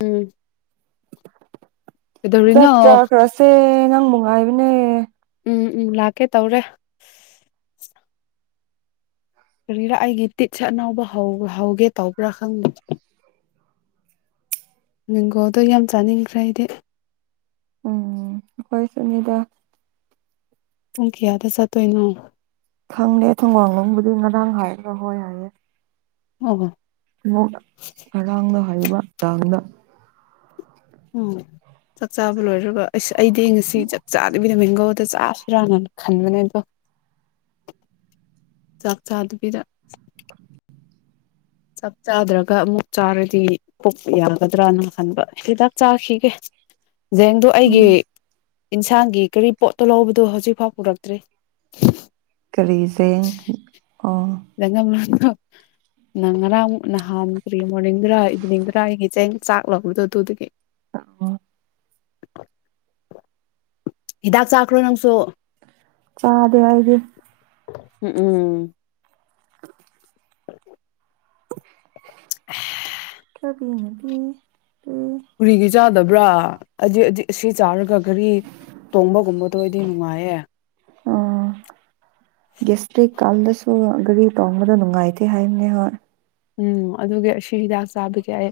ꯎꯝ [unintelligible] ꯆꯥꯛ ꯀꯩꯗꯧꯔꯤꯅꯣ ꯆꯥꯛ ꯀ ꯔꯣꯁꯦ ꯑꯨꯡꯃꯨꯡꯉꯥ ꯏꯕꯅꯦ ꯎꯝ ꯎꯝ ꯂꯥꯛꯀꯦ ꯇꯧꯔꯦ ꯀꯔꯤꯔꯥ ꯑꯩꯒꯤ ꯇꯤꯠꯁꯦ ꯑꯅꯥꯎꯕ ꯍꯧꯒꯦ ꯇꯧꯕ꯭ꯔꯥ ꯈꯪꯉꯤ ꯃꯤꯡꯒꯣꯗꯣ ꯌꯥꯝ ꯆꯥꯅꯤꯡꯈ꯭ꯔꯦ ꯑꯩꯗꯤ ꯍꯈꯣꯏ ꯁꯨꯅꯤꯗ ꯄꯨꯡ ꯀꯌꯥꯗ ꯆꯠꯇꯣꯏꯅꯣ ꯈꯪꯅꯦꯦ ꯊꯣꯡꯒꯡꯂꯣꯡꯕꯨꯗꯤ ꯉꯔꯥꯡ ꯍꯥꯏꯔꯒ ꯍꯣꯏ ꯍꯥꯏꯌꯦꯦ ꯑꯣ ꯍ ꯉꯔꯥꯡꯗ ꯍꯥꯏꯔꯤꯕ ꯇꯥꯡꯅ ꯎꯝ ꯆꯥꯛ ꯆꯥꯕ ꯂꯣꯏꯔꯒ ꯑꯩ ꯑꯩꯗꯤ ꯉꯁꯤ ꯆꯥꯛ ꯆꯥꯗꯕꯤꯗ ꯃꯦꯡꯒꯧꯗ ꯆꯥꯔ ꯏꯔꯥꯅꯅ ꯈꯟꯕꯅꯦ ꯑꯗꯣ ꯆꯥꯛ ꯆꯥꯗꯕꯤꯗ ꯆꯞ ꯆꯥꯗ꯭ꯔꯒ ꯑꯃꯨꯛ ꯆꯥꯔꯗꯤ ꯀꯣꯛꯛ ꯌꯥꯒꯗ꯭ꯔꯅ ꯈꯟꯕ ꯍꯤꯗꯥꯛ ꯆꯥꯈꯤꯒꯦ ꯖꯦꯡꯗꯨꯣ ꯑꯩꯒꯤ ꯏꯟꯁꯥꯡꯒꯤ ꯀꯔꯤ ꯄꯣꯠꯇꯣ ꯂꯧꯕꯗꯣ ꯍꯧꯖꯤꯛ ꯐꯥꯎ ꯄꯨꯔꯛꯇ꯭ꯔꯤ ꯀꯔꯤꯖ ꯑꯣ ꯅꯪ ꯉꯔꯥꯡ ꯅꯍꯥꯟ ꯀꯔꯤꯝ ꯃꯣꯔꯅꯤꯡꯗꯨꯔ ꯏꯚꯅꯤꯡꯗꯨꯔ ꯑꯩꯒꯤ ꯆꯦꯡ ꯆꯥꯛ ꯂꯥꯛꯄꯗ ꯑꯗꯨꯗꯒꯤ [inaudible] ꯍꯤꯗꯥꯛ ꯆꯥꯈ꯭ꯔꯣ ꯅꯪꯁꯨ ꯆꯥꯗ ꯑꯏꯗ ꯎꯝ ꯎꯝ [inaudible] [inaudible] ꯀꯌꯥꯕꯤꯅꯦ ꯄ ꯄꯨꯔꯒꯦ ꯆꯥꯗꯕ꯭ꯔꯥ ꯍꯧꯖꯤ ꯍꯧ ꯁꯤ ꯆꯥꯔꯒ ꯘꯔꯤ ꯇꯣꯡꯕꯒꯨꯝꯕꯗꯣ ꯑꯩꯗꯤ ꯅꯨꯡꯉꯥꯏꯌꯦ ꯑꯣ ꯑꯣ ꯒꯥꯔꯤ ꯇꯣꯡꯕꯗꯣ ꯅꯨꯡꯉꯥꯏꯇꯦ ꯍꯥꯏꯕꯅꯦ ꯍꯣꯏ ꯎꯝ ꯑꯗꯨꯒꯤ ꯑꯁꯤ ꯍꯤꯗꯥꯛ ꯆꯥꯕꯒꯤ ꯑꯩ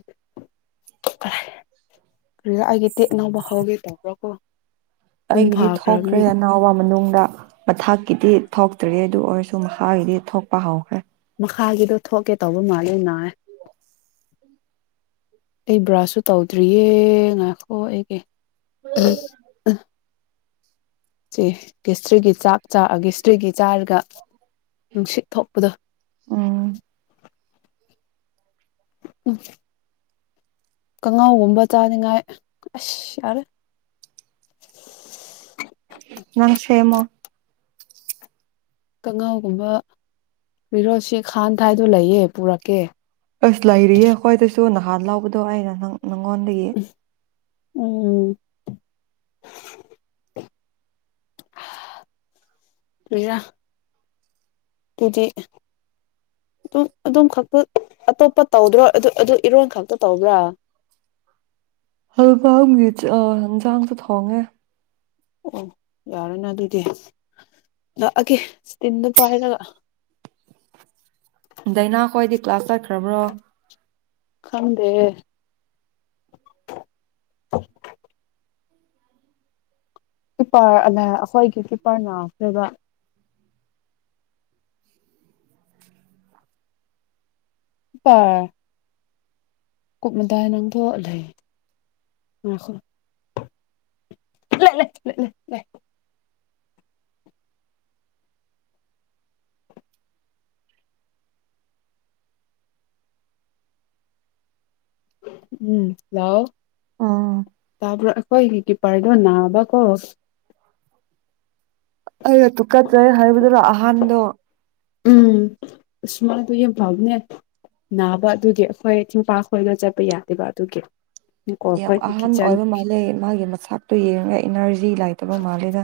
ꯑꯩꯒꯤ ꯇꯦꯠ ꯅꯕꯈꯥꯎꯒꯦ ꯇꯧꯔꯀꯣ ꯑꯩꯒꯤꯗꯤ ꯊꯣꯛꯈ꯭ꯔꯦ ꯑꯅꯥꯎꯕ ꯃꯅꯨꯡꯗ ꯃꯊꯥꯛꯀꯤꯗꯤ ꯊꯣꯛꯇꯔꯤ ꯑꯗꯨ ꯑꯣꯏꯔꯁꯨ ꯃꯍꯥꯛꯀꯤꯒꯤꯗꯤ ꯊꯣꯛꯄ ꯍꯧꯈ꯭ꯔꯦ ꯈꯥꯒꯤꯗꯣ ꯊꯣꯛꯀꯦ ꯇꯧꯕ ꯃꯥꯜꯂꯦ ꯅꯥ ꯑꯩ ꯕ꯭ꯔꯁꯁꯨ ꯇꯧꯗ꯭ꯔꯤꯌꯦ ꯉꯥꯏꯈꯑꯣ ꯑꯩꯒꯤ ꯑ ꯑ ꯆꯦ ꯀꯦꯁꯇ꯭ꯔꯤꯒꯤ ꯆꯥꯛ ꯆꯥꯛꯑꯒꯦ ꯁꯤꯇꯔꯤꯒꯤ ꯆꯥꯔꯒ ꯅꯨꯡꯁꯤꯠ ꯊꯣꯛꯄꯗ ꯎꯝ ꯎꯝ ꯀꯥꯡꯉꯥꯎꯒꯨꯝꯕ ꯆꯥꯅꯤꯡꯉꯥꯏ ꯑꯁ ꯌꯥꯔꯦ ꯅꯪ ꯁꯦꯃꯣ ꯀꯥꯡꯉꯥꯎꯒꯨꯝꯕ ꯔꯣꯁꯤ ꯈꯥꯟ ꯊꯥꯏꯗꯣ ꯂꯩꯌꯦ ꯄꯨꯔꯛꯀꯦ ꯑꯁ ꯂꯩꯔꯤꯌꯦ ꯈ꯭ꯋꯥꯏꯗꯁꯨ ꯅꯍꯥꯟ ꯂꯥꯎꯕꯗꯣ ꯑꯩꯅ ꯅꯪ ꯅꯪꯉꯣꯟꯗꯒꯤ ꯎꯝ ꯄꯖꯥ ꯑꯗꯨꯗꯤ ꯑꯗꯨꯝ ꯑꯗꯨꯝ ꯈꯛꯇ ꯑꯇꯣꯞꯄ ꯇꯧꯗ꯭ꯔꯣ ꯑꯗꯨ ꯑꯗꯨ ꯏꯔꯣꯟ ꯈꯛꯇ ꯇꯧꯕ꯭ꯔꯥ ꯍꯜꯕ ꯃꯤꯆ ꯑ ꯏꯟꯖꯥꯡꯁꯨ ꯊꯣꯡꯉꯦ ꯑꯣ ꯌꯥꯔꯦꯅꯦ ꯑꯗꯨꯗꯤ ꯂꯥꯛꯑꯒꯦ ꯇꯤꯟꯗꯣ ꯄꯥꯏꯔꯒ ꯗꯥꯏꯅꯥꯈꯣꯏꯗꯤ ꯀ꯭ꯂꯥꯁ ꯆꯠꯈ꯭ꯔꯕ꯭ꯔꯣ ꯈꯪꯗ ꯀ꯭ꯄꯔ ꯑ ꯑꯩꯈꯣꯏꯒꯤ ꯀ꯭ꯔꯤꯄꯔ ꯅꯥꯎꯕ ꯑ ꯀꯨꯞꯃꯗꯥ ꯅꯪꯗ ꯂꯩ ꯑꯣꯏ [inaudible] ꯎꯝ ꯂꯥꯛꯑꯣ ꯑꯥ ꯇꯥꯕꯔꯣ ꯀꯤꯄꯔꯗ ꯅꯕꯥꯀꯣ ꯑ ꯇꯨꯀꯠ ꯆꯦ ꯍꯥꯏꯕꯗꯨꯗ ꯑꯍꯥꯟꯕꯗꯣ ꯎꯝ ꯁꯨꯃꯥꯏ ꯑꯗꯨ ꯌꯥꯝ ꯐꯕꯅꯦ ꯅꯥꯕ ꯑꯗꯨꯒꯤ ꯑꯩꯈꯣꯏ ꯊꯤꯡꯝꯄꯥꯛ ꯈꯣꯏꯒ ꯆꯠꯄ ꯌꯥꯗꯦꯕ ꯑꯗꯨꯒꯤ ꯅꯤꯀꯣꯜ ꯌꯥꯝ ꯈꯣꯏꯒꯤ ꯑꯍꯥꯟꯕ ꯀꯤꯠꯆꯟ ꯑꯣꯏꯕ ꯃꯥꯜꯂꯦ ꯃꯥꯒꯤ ꯃꯆꯇꯣ ꯌꯦꯡꯉꯒ ꯏꯅꯔꯖꯤ ꯂꯩꯇꯕ ꯃꯥꯜꯂꯦꯗ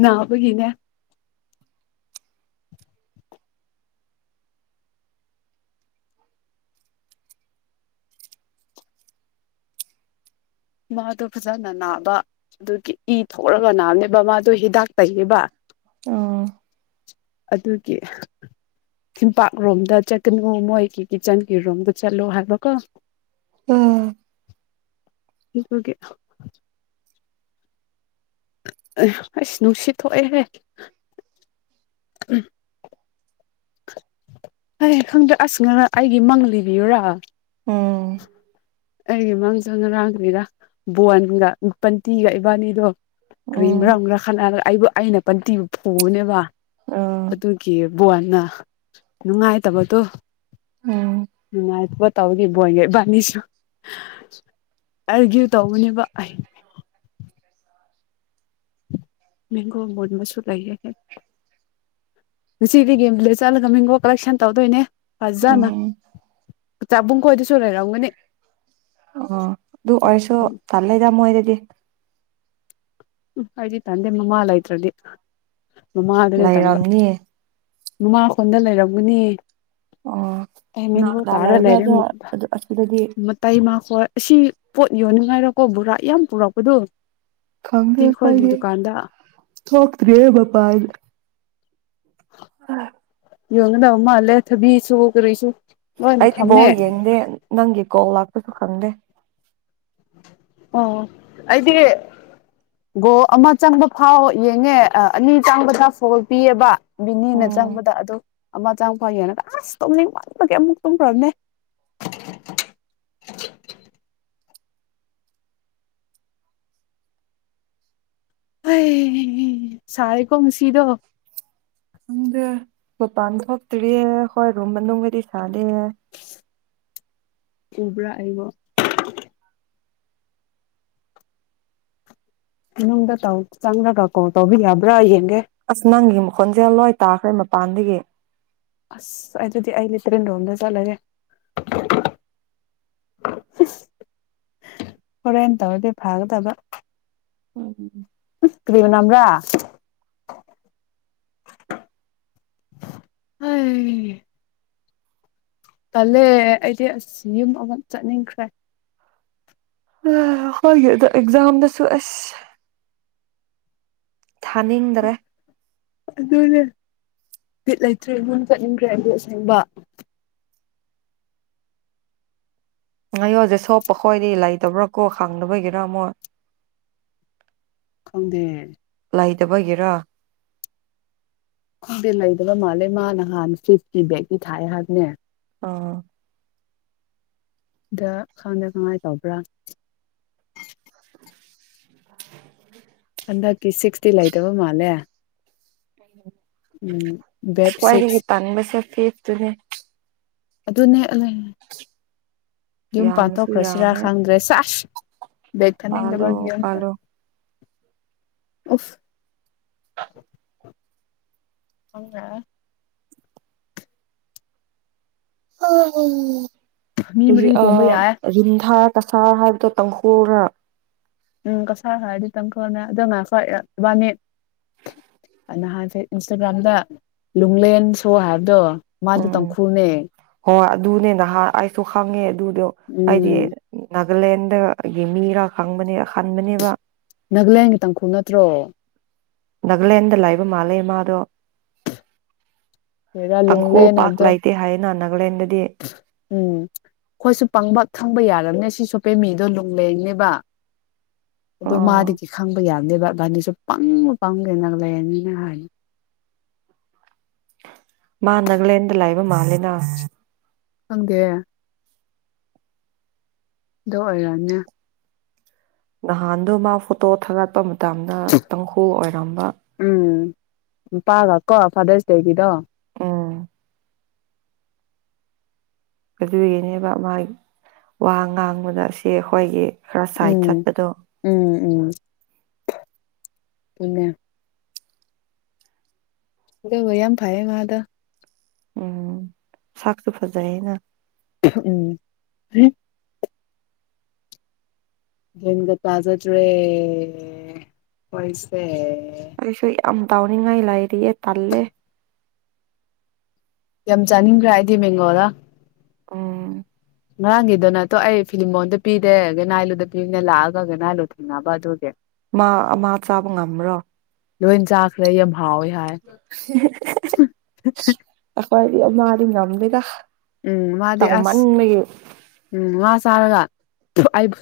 ꯅꯥꯕꯒꯤꯅꯦ ꯃꯥꯗꯣ ꯐꯖꯅ ꯅꯥꯕ ꯑꯗꯨꯒꯤ ꯏ ꯊꯣꯛꯔꯒ ꯅꯥꯝꯅꯦꯕ ꯃꯥꯗꯣ ꯍꯤꯗꯥꯛ ꯇꯩꯕ ꯑꯥ ꯑꯗꯨꯒꯤ ꯇꯝꯄꯥꯛꯔꯣꯝꯗ ꯆꯠꯀꯅꯨ ꯃꯣꯏꯒꯤ ꯀꯤꯠꯆꯟꯒꯤ ꯔꯣꯝꯗ ꯆꯠꯂꯣ ꯍꯥꯏꯕꯀꯣ ꯎꯝ ꯊꯀꯒꯦ ꯑꯁ ꯅꯨꯡꯁꯤꯠ ꯊꯣꯛꯑꯦꯍꯦ ꯎꯝ ꯐ ꯈꯪꯗ꯭ꯔꯦ ꯑꯁꯅꯪ ꯑꯩꯒꯤ ꯃꯪ ꯂꯤꯕꯤꯌꯨꯔꯥ ꯎꯝ ꯑꯩꯒꯤ ꯃꯥꯡꯁ ꯉꯔꯥꯡꯈꯔꯤꯔ ꯕꯣꯟꯒ ꯄꯟꯇꯤꯒ ꯏꯕꯥꯅꯤꯗꯣ ꯀꯔꯤ ꯎꯝ ꯃꯔꯝ ꯈꯠꯅꯕ ꯑꯩꯕꯨ ꯑꯩꯅ ꯄꯟꯇꯤꯕꯨ ꯄꯨꯕꯅꯦꯕ ꯑ ꯑꯗꯨꯨꯒꯤ ꯕꯅ ꯅꯨꯡꯉꯥꯏꯇꯕꯗꯣ ꯎꯝ ꯅꯨꯡꯉꯥꯏꯇꯕ ꯇꯧꯗꯤ ꯏ ꯕꯣꯏꯒꯤ ꯏꯕꯥꯅꯤꯁꯨ ꯑꯔꯒ꯭ꯌꯨ ꯇꯧꯕꯅꯦꯕ ꯑꯩ ꯃꯦꯟꯒꯣ ꯃꯨꯟꯕꯁꯨ ꯂꯩꯌꯦꯍꯦ ꯉꯁꯤꯗꯤ [unintelligible] ꯅꯃꯤꯡꯈꯣ ꯀꯂꯦꯛꯁꯟ ꯇꯧꯗꯣꯏꯅꯦ ꯐꯖꯅ ꯎꯝ ꯆꯥꯕꯨꯡ ꯈꯣꯏꯗꯁꯨ ꯂꯩꯔꯝꯒꯅꯤ ꯑꯣ ꯑꯗꯨ ꯑꯣꯏꯁꯨ ꯎꯝ ꯇꯜꯂꯦꯗ ꯃꯣꯏꯗꯗꯤ ꯎ ꯍꯥꯏꯗꯤ ꯇꯟꯗꯦ ꯃꯃ ꯂꯩꯇꯔꯥꯗꯤ ꯃꯃ ꯑꯗꯨꯅꯦ ꯇꯝꯕ ꯂꯩꯔꯝꯅꯤ ꯅꯃꯥꯈꯣꯟꯗ ꯂꯩꯔꯝꯒꯅꯦ ꯑꯣ ꯀꯅꯥ ꯇꯃꯤꯒ ꯀꯅꯥ ꯇꯥꯔ ꯂꯩꯕ꯭ꯔꯥ ꯑꯗꯣ ꯂꯩꯔꯦꯗ ꯑꯗꯨ ꯑꯁꯤꯗꯗꯤ ꯃꯇꯥꯏ ꯃꯥ ꯑꯁꯤ ꯄꯣꯠ ꯌꯣꯟꯅꯤꯡꯉꯥꯏꯔꯣꯀꯣ ꯕꯣꯔꯥ ꯌꯥꯝ ꯄꯨꯔꯛꯄꯗꯣ ꯈꯪꯗꯦ ꯏꯇꯤ ꯈꯣꯏꯒꯤ ꯑꯩꯈꯣꯢꯗꯤ ꯗꯨꯀꯥꯟꯗ ꯊꯣꯛꯇ꯭ꯔꯤꯕ ꯃꯄꯥꯟ ꯑꯗꯨ ꯑ ꯌꯣꯟꯗ ꯎꯃꯜꯂꯦ ꯊꯕꯤꯁꯨ ꯀꯔꯤꯁꯨ ꯂꯣꯏꯅ ꯑꯩꯗꯤ ꯊꯝꯃꯦ ꯕꯣꯜ ꯌꯦꯡꯗꯦ ꯅꯪꯒꯤ ꯀꯣꯜ ꯂꯥꯛꯄꯁꯨ ꯈꯪꯗꯦ ꯑꯣ ꯑꯩꯗꯤ ꯒꯣ ꯑꯃ ꯆꯪꯕ ꯐꯥꯎ ꯌꯦꯡꯉꯦ ꯑꯅꯤ ꯆꯪꯕꯗ ꯐꯣꯜ ꯄꯤꯑꯕ ꯕꯤꯅꯤꯅ ꯎꯝ ꯆꯪꯕꯗ ꯑꯗꯨ ꯑꯃ ꯆꯪꯕ ꯐꯥꯎ ꯌꯦꯡꯉꯒ ꯑꯁ ꯇꯨꯝꯅꯤꯡ ꯋꯥꯟꯕꯒꯤ ꯑꯃꯨꯛ ꯇꯨꯝꯈ꯭ꯔꯕꯅꯦ ꯁꯔꯀꯣ ꯃ ꯁꯤꯗꯣ ꯈꯪꯗꯦ ꯃꯄꯥꯟ ꯊꯣꯛꯇ꯭ꯔꯤꯌꯦ ꯍꯣꯏ ꯔꯨꯝ ꯃꯅꯨꯡꯗꯗꯤ ꯁꯥꯗꯌꯦ ꯀꯕ꯭ꯔꯥ ꯑꯔꯤꯕ ꯅꯨꯡꯗ ꯇꯥꯎ ꯆꯪ꯭ꯔꯒꯀꯣ ꯇꯧꯕꯤ ꯌꯥꯕ꯭ꯔꯥ ꯌꯦꯅꯤ ꯑꯁ ꯅꯪꯒꯤ ꯃ ꯈꯣꯟꯖꯂꯣ ꯇꯥꯈ꯭ꯔꯦ ꯃꯄꯥꯟꯗꯒꯤ ꯑꯁ ꯑꯗꯨ ꯑꯗꯨꯗꯤ ꯑꯩ ꯂꯤ ꯇ꯭ꯔꯦꯟ ꯂꯣꯝꯗ ꯆꯠꯂꯒꯦ [unintelligible] ꯍꯣꯔꯦꯟ ꯇꯧꯔꯗꯤ ꯐꯥꯒꯗꯕ ꯑꯣꯝ ꯀꯔꯤꯕ꯭ꯔꯥ ꯍ ꯄꯜꯂꯦ ꯑꯩꯗꯤ ꯑꯁ ꯌꯨꯝ ꯑꯃ ꯆꯠꯅꯤꯡꯈ꯭ꯔꯦ ꯑ ꯍꯣꯏ ꯑꯦꯛꯖꯝꯗꯁꯨꯁꯨ ꯑꯁ ꯊꯥꯅꯤꯡꯗ꯭ꯔꯦ ꯑꯗꯨꯅꯦ ꯂꯤꯠ ꯂꯩꯇ꯭ꯔꯔꯤ ꯏꯣꯟ ꯆꯠꯅꯤꯡꯗ꯭ꯔꯦ ꯑꯗꯨ ꯑꯁꯦꯡꯕ ꯉꯌꯣꯖꯤꯦ ꯁꯣꯞꯄ ꯈꯣꯏꯗꯤ ꯂꯩꯇꯕ꯭ꯔꯥ ꯀꯣ ꯈꯪꯗꯕꯒꯤꯔ ꯑꯃꯨꯛ ꯈꯪꯗꯦ ꯏꯗꯕꯒꯦꯔ ꯈꯪꯗꯤ ꯂꯩꯗꯕ ꯃꯥꯜꯂꯦ ꯃꯥ ꯅꯍꯥꯟ ꯁ꯭ꯤꯐꯀꯤ ꯕꯦꯒꯤ ꯊꯥꯏ ꯍꯥꯏꯕꯅꯦ ꯑꯥ ꯗ ꯈꯪꯗ ꯉꯥꯏ ꯇꯧꯕ꯭ꯔꯥ [unintelligible] ꯍꯟꯗꯛꯀꯤ ꯁꯤꯛꯁꯇꯤ ꯂꯩꯇꯕ ꯃꯥꯜꯂꯦ ꯎꯝ ꯕꯦꯞ ꯀꯥꯏ ꯁꯤꯛꯁ ꯇꯅꯤꯕꯁꯦ ꯐꯦ ꯇꯗꯤ ꯑꯗꯨ ꯑꯗꯨꯅꯦ ꯌꯨꯝ ꯌꯥꯝꯁꯨ ꯄꯥꯟꯊꯣꯛꯈ꯭ꯔꯁꯤꯔꯥ ꯌꯥꯝꯃꯦ ꯈꯪꯗ꯭ꯔꯦ ꯆꯁ ꯕꯦꯛ ꯈꯅ ꯄꯥꯜꯂꯣ ꯗꯕꯒꯤ ꯑꯣꯐ ꯄꯥꯜꯂꯣ [unintelligible] ꯍꯗ ꯑ ꯃꯤ ꯎ ꯃꯔꯤ ꯑ ꯇꯣꯡꯕ ꯌꯥꯏ ꯔꯔꯤꯙꯥ ꯀꯁꯥꯔ ꯍꯥꯏꯕꯗꯣ ꯇꯪꯈꯨꯅ ꯎꯝ ꯀꯁꯥꯔ ꯍꯥꯏꯔꯗꯤ ꯇꯪ ꯈꯔꯅꯦ ꯑꯗꯨ ꯉ ꯈꯕꯥꯅꯤ ꯅꯍꯥꯟꯁꯦ ꯏꯟꯁꯇꯥꯒ꯭ꯔꯥꯝꯗ ꯂꯨꯡꯂꯦꯟ ꯁꯣ ꯍꯥꯏꯕꯗꯣ ꯃꯥꯗꯤ ꯇꯥꯡꯈꯨꯜꯅꯦ ꯨꯅꯦ ꯅꯍꯥ ꯑꯩꯁꯨ ꯈꯥꯡꯉꯦ ꯑꯗꯨꯗꯣ ꯑꯩꯗꯤ ꯎꯝ ꯅꯥꯒꯥꯂꯦꯟꯗꯒꯤ ꯃꯤꯔꯥ ꯈꯪꯕꯅꯦ ꯍꯟꯥꯟꯕꯅꯦꯕ ꯅꯥꯒꯂꯦꯟꯒꯤ ꯇꯪꯈꯨꯜ ꯅꯠꯇ꯭ꯔꯣ ꯅꯥꯒꯥꯂꯦꯟꯗ ꯂꯥꯛꯕ ꯃꯥꯜꯂꯦ ꯃꯥꯗꯣ ꯂꯩꯔꯥ ꯂꯨꯡꯂꯦ ꯇꯥꯡꯈꯨꯜ ꯄꯥꯛ ꯍꯥꯏꯕꯗꯣ ꯂꯩꯇꯦ ꯍꯥꯏꯌꯦꯅ ꯅꯥꯒꯥꯂꯦꯟꯗꯗꯤ ꯎꯝ ꯑꯈꯣꯏꯁꯨ ꯄꯪꯕ ꯈꯪꯕ ꯌꯥꯔꯝꯅꯦ ꯁꯤ ꯁꯣꯄꯦ ꯃꯤꯗꯣ ꯂꯨꯡꯂꯦꯅꯦꯕ ꯑꯗꯣ ꯑꯣ ꯃꯥꯗꯒꯤ ꯈꯪꯕ ꯌꯥ ꯅꯦꯕ ꯐꯕꯥꯅꯥꯁꯨ ꯄꯪꯉ ꯄꯪꯉꯦ ꯅꯒꯥꯂꯦꯟ ꯂꯩꯅꯤꯅ ꯍꯥꯏ ꯃꯥ ꯅꯒꯂꯦꯟꯗ ꯂꯩꯕ ꯃꯥꯜꯂꯦꯅ ꯈꯪꯗꯦ ꯑꯗꯨ ꯑꯣꯏꯔꯝꯅꯤ ꯅꯍꯥꯟꯗꯣ ꯃꯥ ꯐꯣꯇꯣ ꯊꯥꯒꯠꯄ ꯃꯇꯝꯗ ꯇꯪꯈꯨꯜ ꯑꯣꯏꯔꯝꯕ ꯃꯄꯥꯒ ꯀꯣ ꯐꯥꯗꯔꯁ ꯗꯦꯒꯤꯗꯣ ꯎꯝ ꯑꯗꯨꯒꯤꯅꯦꯕ ꯃꯥ ꯋꯥ ꯉꯥꯡꯕꯗ ꯁꯤ ꯑꯈꯣꯏꯒꯤ ꯎꯝ ꯎꯝ ꯎꯝ [unintelligible] ꯅꯦ ꯑꯗꯨꯒ ꯌꯥꯝ ꯐꯩꯌꯦ ꯃꯥꯗꯣ ꯎꯝ ꯁꯥꯛꯁꯨ ꯐꯖꯩꯅ ꯎꯝ ꯒ꯭ꯌꯥꯟꯒ ꯇꯥꯖꯗ꯭ꯔꯦ ꯈꯣꯏꯁꯦ ꯑꯩꯁꯨ ꯌꯥꯝ ꯇꯧꯅꯤꯡꯉꯥꯏ ꯂꯥꯏꯔꯤꯌꯦ ꯇꯜꯂꯦ ꯌꯥꯝ ꯆꯥꯅꯤꯡꯈ꯭ꯔꯥ ꯑꯩꯗꯤ ꯃꯦꯡꯒꯣꯗꯣ ꯑꯣ ꯉꯔꯥꯡꯒꯤꯗꯨ ꯅꯠꯇꯣ ꯑꯩ ꯐꯤꯂꯤꯝꯃꯣꯟꯗ ꯄꯤꯗꯦ ꯒꯅꯥꯏꯂꯨꯗ ꯄꯤꯅ ꯂꯥꯛꯑꯒ ꯒꯅꯥꯏꯂꯨ ꯊꯦꯡꯅꯕ ꯑꯗꯨꯒꯤ ꯃꯥ ꯃꯥ ꯆꯥꯕ ꯉꯝꯕ꯭ꯔꯣ ꯂꯣꯏ ꯆꯥꯈ꯭ꯔꯦ ꯌꯥꯝ ꯍꯥꯎꯋꯤ ꯍꯥꯏ ꯃꯥꯗꯤ ꯉꯝꯗꯦꯗ ꯎꯝ ꯃꯥꯗꯤ ꯑꯁ ꯆꯥꯎꯃꯟꯕꯒꯤ ꯎꯝ ꯃꯥꯁꯦ ꯆꯥꯔꯒ ꯑꯩꯕꯨ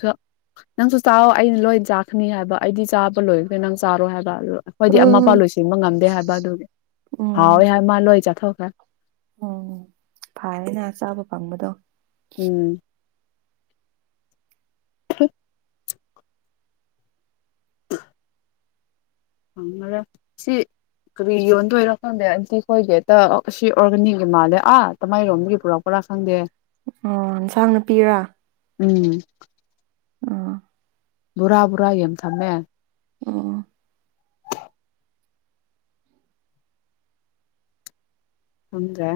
ꯅꯪꯁꯨ ꯆꯥꯎꯋꯣ ꯑꯩꯗꯤ ꯂꯣꯏ ꯆꯥꯛꯀꯅꯤ ꯍꯥꯏꯕ ꯑꯩꯗꯤ ꯆꯥꯕ ꯂꯣꯏꯈ꯭ꯔꯦ ꯅꯪ ꯆꯥꯔꯣ ꯍꯥꯏꯕ ꯑꯈꯣꯏꯗꯤ ꯑꯃ ꯎꯝ ꯐꯥꯎ ꯂꯣꯏꯁꯤꯟꯕ ꯉꯝꯗꯦ ꯍꯥꯏꯕ ꯑꯗꯨꯗꯤ ꯎꯝ ꯍꯥꯎꯋꯦ ꯍꯥꯏꯕ ꯃꯥ ꯂꯣꯏ ꯆꯠꯊꯣꯛ [unintelligible] ꯎꯝ ꯐꯔꯦꯅ ꯆꯥꯕ ꯐꯪꯕꯗꯣ ꯎꯝ [unintelligible] ꯪ ꯁꯤ ꯀꯔꯤ ꯌꯣꯟꯗꯣꯏꯔꯣ ꯈꯪꯗꯦ [unintelligible] ꯑꯁꯤ ꯑꯣꯔꯒꯥꯅꯤꯛꯒꯤ ꯃꯥꯜꯂꯦ ꯑꯥ ꯇꯃꯥꯏꯔꯣꯝꯒꯤ ꯄꯨꯔꯛ ꯄ꯭ꯔꯥ ꯈꯪꯗꯦ ꯑꯣ ꯑꯦꯟꯁꯥꯡꯅꯄꯤꯔ ꯎꯝ ꯕꯣꯔꯥ ꯕꯣꯔꯥ ꯌꯥꯝ ꯊꯝꯃꯦ ꯑꯣ ꯈꯪꯗꯦ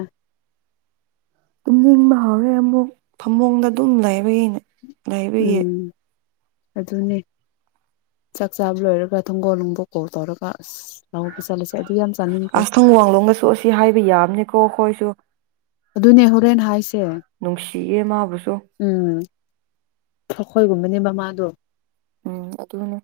ꯇꯨꯝꯅꯤꯡꯕ ꯍꯧꯔꯦ ꯑꯃꯨꯛ ꯐꯃꯨꯡꯗ ꯑꯗꯨꯝ ꯂꯩꯕꯒꯤꯅꯦ ꯂꯩꯕꯒꯤ ꯎꯝ ꯑꯗꯨꯅꯦ ꯆꯥꯛ ꯆꯥꯕ ꯂꯣꯏꯔꯒ ꯊꯣꯡꯒꯣꯜ ꯅꯨꯡꯕꯣꯛ ꯀꯣ ꯇꯧꯔꯒ ꯑꯁ ꯂꯎꯗ ꯆꯠꯂꯁꯤ ꯑꯁꯊꯪ ꯋꯥꯡꯂꯣꯝꯒꯁꯨ ꯑꯁꯤ ꯍꯥꯏꯕ ꯌꯥꯕꯅꯤꯀꯣ ꯍ ꯍꯣꯏꯁꯨ ꯑꯗꯨ ꯅꯦꯍꯣꯔꯦꯟ ꯍꯥꯏꯁꯦ ꯅꯨꯡꯁꯤꯌꯦ ꯃꯥꯕꯨꯁꯨ ꯎꯝ ꯑꯩꯈꯣꯏꯒꯨꯝꯕꯅꯦ ꯃꯃꯥꯗꯣ ꯎꯝ ꯑꯗꯨꯅ